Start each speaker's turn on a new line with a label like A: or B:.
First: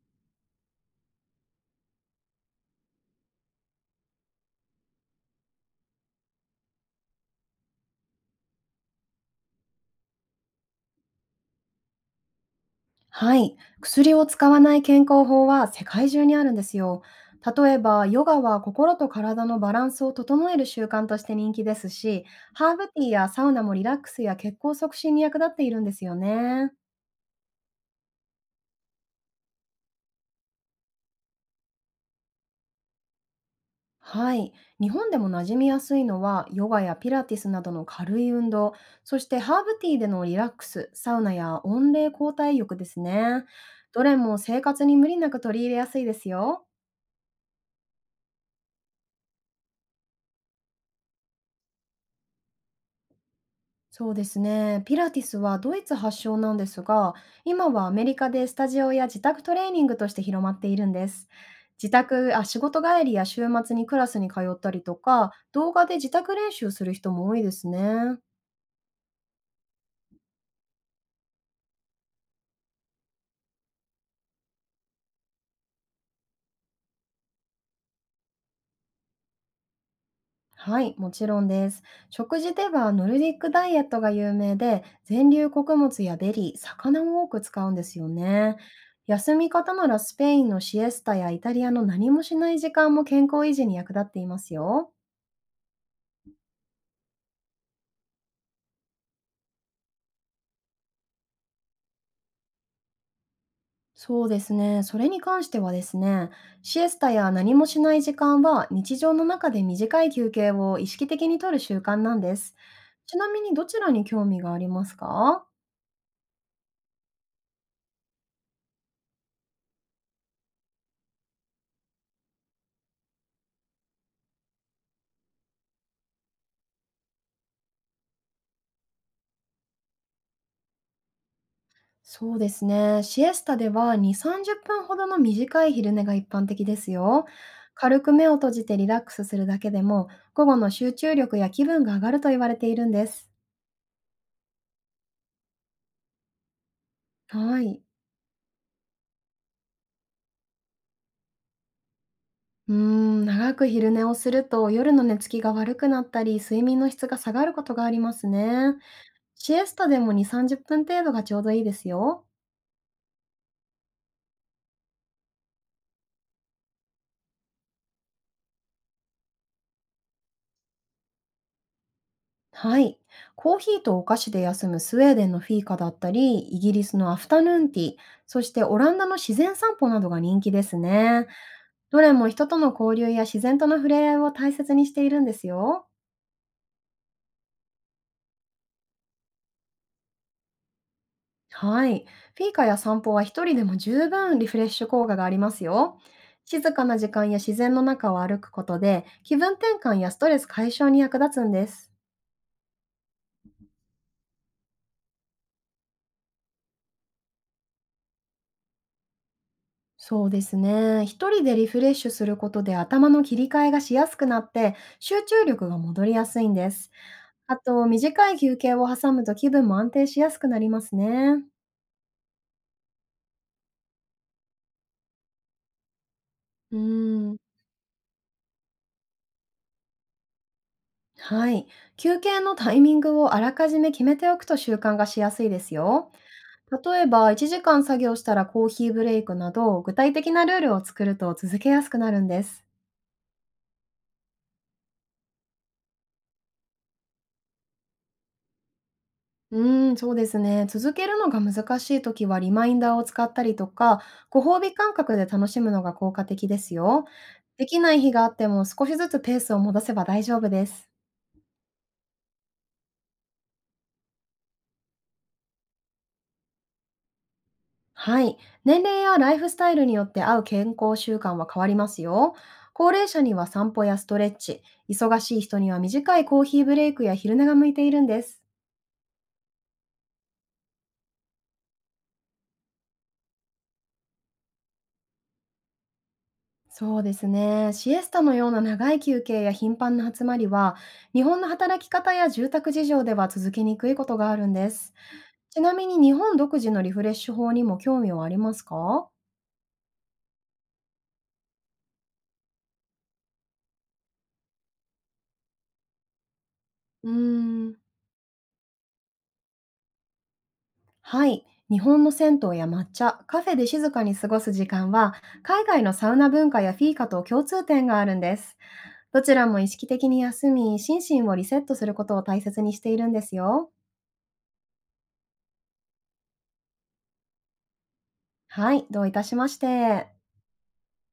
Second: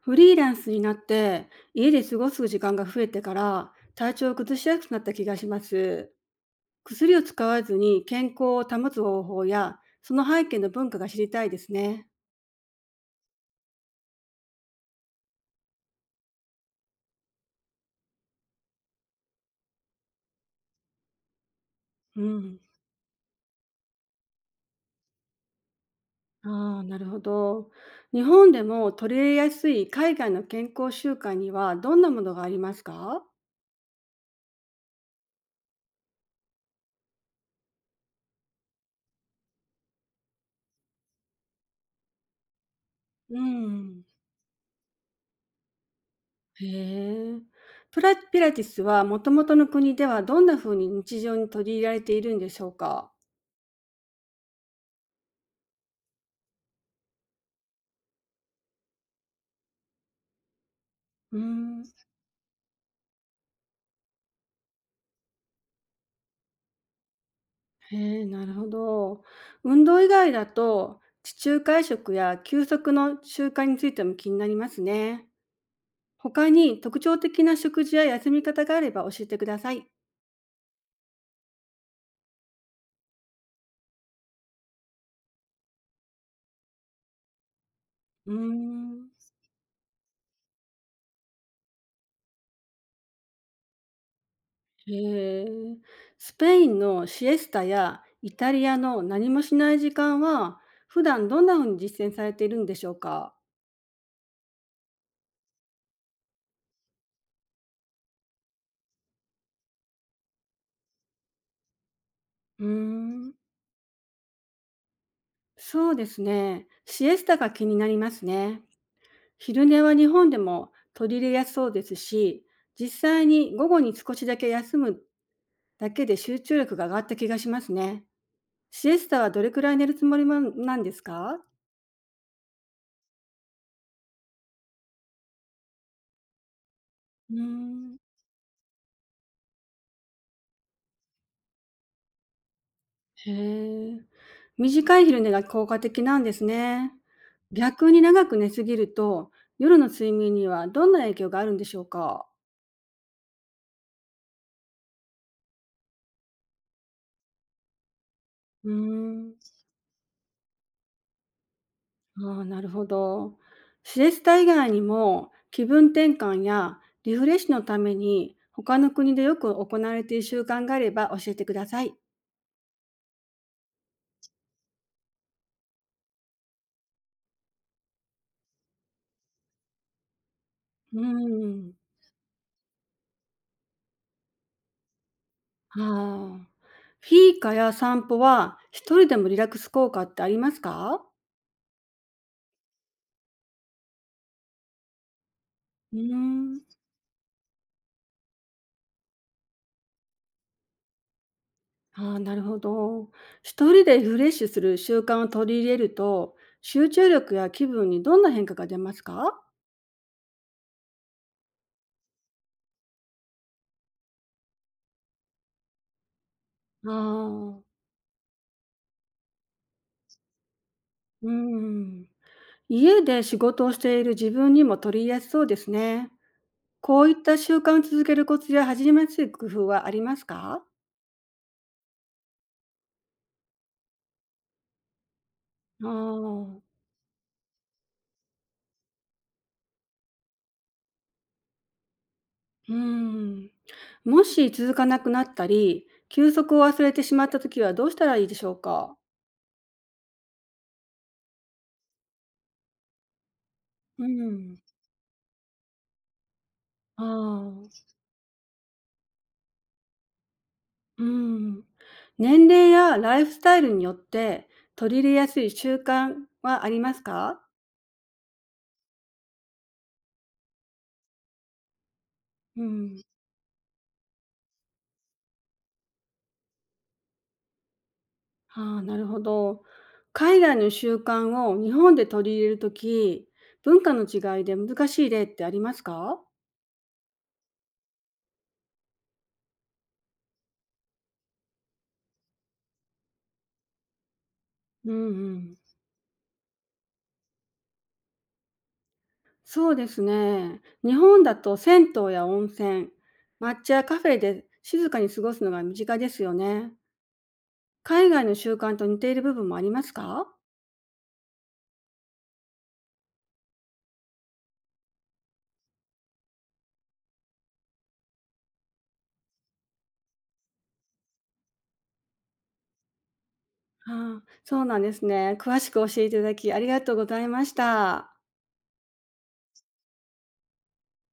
A: フリーランスになって家で過ごす時間が増えてから体調を崩しやすくなった気がします。薬を使わずに健康を保つ方法やその背景の文化が知りたいですね。
B: はい、薬を使わない健康法は世界中にあるんですよ。例えば、ヨガは心と体のバランスを整える習慣として人気です
A: う
B: し、
A: ん。
B: ハーブティーやサウナもリラックスや血行促進に役立っているんですよね。
A: ああ、なるほど。日本でも取り入れやすい海外の健康習慣にはどんなものがありますか？
B: はい、日本でも馴染みやすいのは、ヨガやピラティスなどの軽い運動、そしてハーブティーでのリラックス、サウナや温冷交代浴です
A: う
B: ね。ど
A: ん。
B: れも生活に無理なく取り入れやすいですよ。
A: へえ。ピラティスはもともとの国ではどんな風に日常に取り入れられているんでしょうか？
B: そうですね。ピラティスはドイツ発祥なんですが、今はアメリカでスタジオや自宅トレーニングとして広まっているんです。
A: うん。
B: 自宅、あ、仕事帰りや週末にクラスに通ったりとか、動画で自宅練習する人も多いですね。
A: へえ、なるほど。運動以外だと、地中海食や休息の習慣についても気になりますね。他に特徴的な食事や休み方があれば教えてください。
B: はい、もちろんです。食事ではノルディックダイエットが有名で、全粒穀物やベリー、魚を多く使うんですよ
A: うー
B: ね。
A: ん。
B: 休み方ならスペインのシエスタやイタリアの何もしない時間も健康維持に役立っていますよ。
A: へえ。スペインのシエスタやイタリアの何もしない時間は、普段どんな風に実践されているんでしょうか？
B: そうですね。それに関してはですね、シエスタや何もしない時間は日常の中で短い休憩を意識的にとる習慣なんです。
A: うー
B: ちな
A: ん。
B: みにどちらに興味がありますか？
A: そうですね。シエスタが気になりますね。昼寝は日本でも取り入れやすそうですし、実際に午後に少しだけ休むだけで集中力が上がった気がしますね。シエスタはどれくらい寝るつもりまなんですか？
B: そうですね。シエスタでは2、30分ほどの短い昼寝が一般的ですよ。
A: うーん。
B: 軽く目を閉じてリラックスするだけでも、午後の集中力や気分が上がると言われているんです。
A: へえ。短い昼寝が効果的なんですね。
B: はい。
A: 逆に長く寝すぎると、夜の睡眠にはどんな影響があるんでしょうか？
B: 長く昼寝をすると夜の寝つきが悪くなったり、睡眠の質が下がることがあります
A: うー
B: ね。
A: ん。
B: シエスタでも2、30分程度がちょうどいいですよ。
A: ああ、なるほど。シエスタ以外にも、気分転換やリフレッシュのために、他の国でよく行われている習慣があれば教えてください。
B: はい。コーヒーとお菓子で休むスウェーデンのフィーカだったり、イギリスのアフタヌーンティー、そしてオランダの自然散歩などが人気です
A: うー
B: ね。
A: ん。
B: どれも人との交流や自然との触れ合いを大切にしているんですよ。
A: ああ。フィーカや散歩は、一人でもリラックス効果ってありますか？
B: はい。フィーカや散歩は一人でも十分リフレッシュ効果があります
A: う
B: よ。
A: ー
B: 静
A: ん。
B: かな時間や自然の中を歩くことで気分転換やストレス解消に役立つんです。
A: ああ、なるほど。一人でリフレッシュする習慣を取り入れると、集中力や気分にどんな変化が出ますか？
B: そうですね。一人でリフレッシュすることで頭の切り替えがしやすくなって集中力が戻りやすいんです。
A: ああ
B: あ
A: ー、
B: と、短い休憩を挟むと気分も安定しやすくなります
A: うー
B: ね。
A: ん。家で仕事をしている自分にも取り入れやすそうですね。
B: うー
A: こういっ
B: ん、
A: た習慣を続けるコツや始めやすい工夫はありますか？
B: はい。休憩のタイミングをあらかじめ決めておくと習慣がしやすいです
A: あ
B: よ。
A: ー。
B: 例えば、1時間作業したらコーヒーブレイクなど、具体的なルールを作ると続けやすくなるんです。
A: うーん。もし続かなくなったり、休息を忘れてしまったときはどうしたらいいでしょうか？
B: そうですね。続けるのが難しいときは、リマインダーを使ったりとか、
A: う
B: ご
A: ん。
B: 褒美感覚で楽しむのが効果的ですよ。
A: あ
B: でき
A: あ。
B: ない日があっても、少しずつペースを戻せば大丈夫です。
A: うん。年齢やライフスタイルによって取り入れやすい習慣はありますか？
B: はい。年齢やライフスタイルによって合う健康習慣は変わりますよ。
A: う
B: 高
A: ん。
B: 齢者には散歩やストレッチ、忙しい人には短いコーヒーブレイクや昼寝が向いているんです。
A: ああ、なるほど。海外の習慣を日本で取り入れるとき、文化の違いで難しい例ってありますか？
B: そうですね。シエスタのような長い休憩や頻繁な集まりは、日本の働き方や住宅事情では続けにくいことがあるんです。
A: うんうん。
B: ちなみに日本独自のリフレッシュ法にも興味はありますか？
A: そうですね。日本だと銭湯や温泉、抹茶やカフェで静かに過ごすのが身近ですよね。
B: うーん。
A: 海外の習慣と似ている部分もありますか？
B: はい。日本の銭湯や抹茶、カフェで静かに過ごす時間は、海外のサウナ文化やフィーカと共通点があるんです。どちらも意識的に休み、心身をリセットすることを大切にしているんですよ。
A: ああ、そうなんですね。詳しく教えていただきありがとうございました。
B: はい、どういたしまして。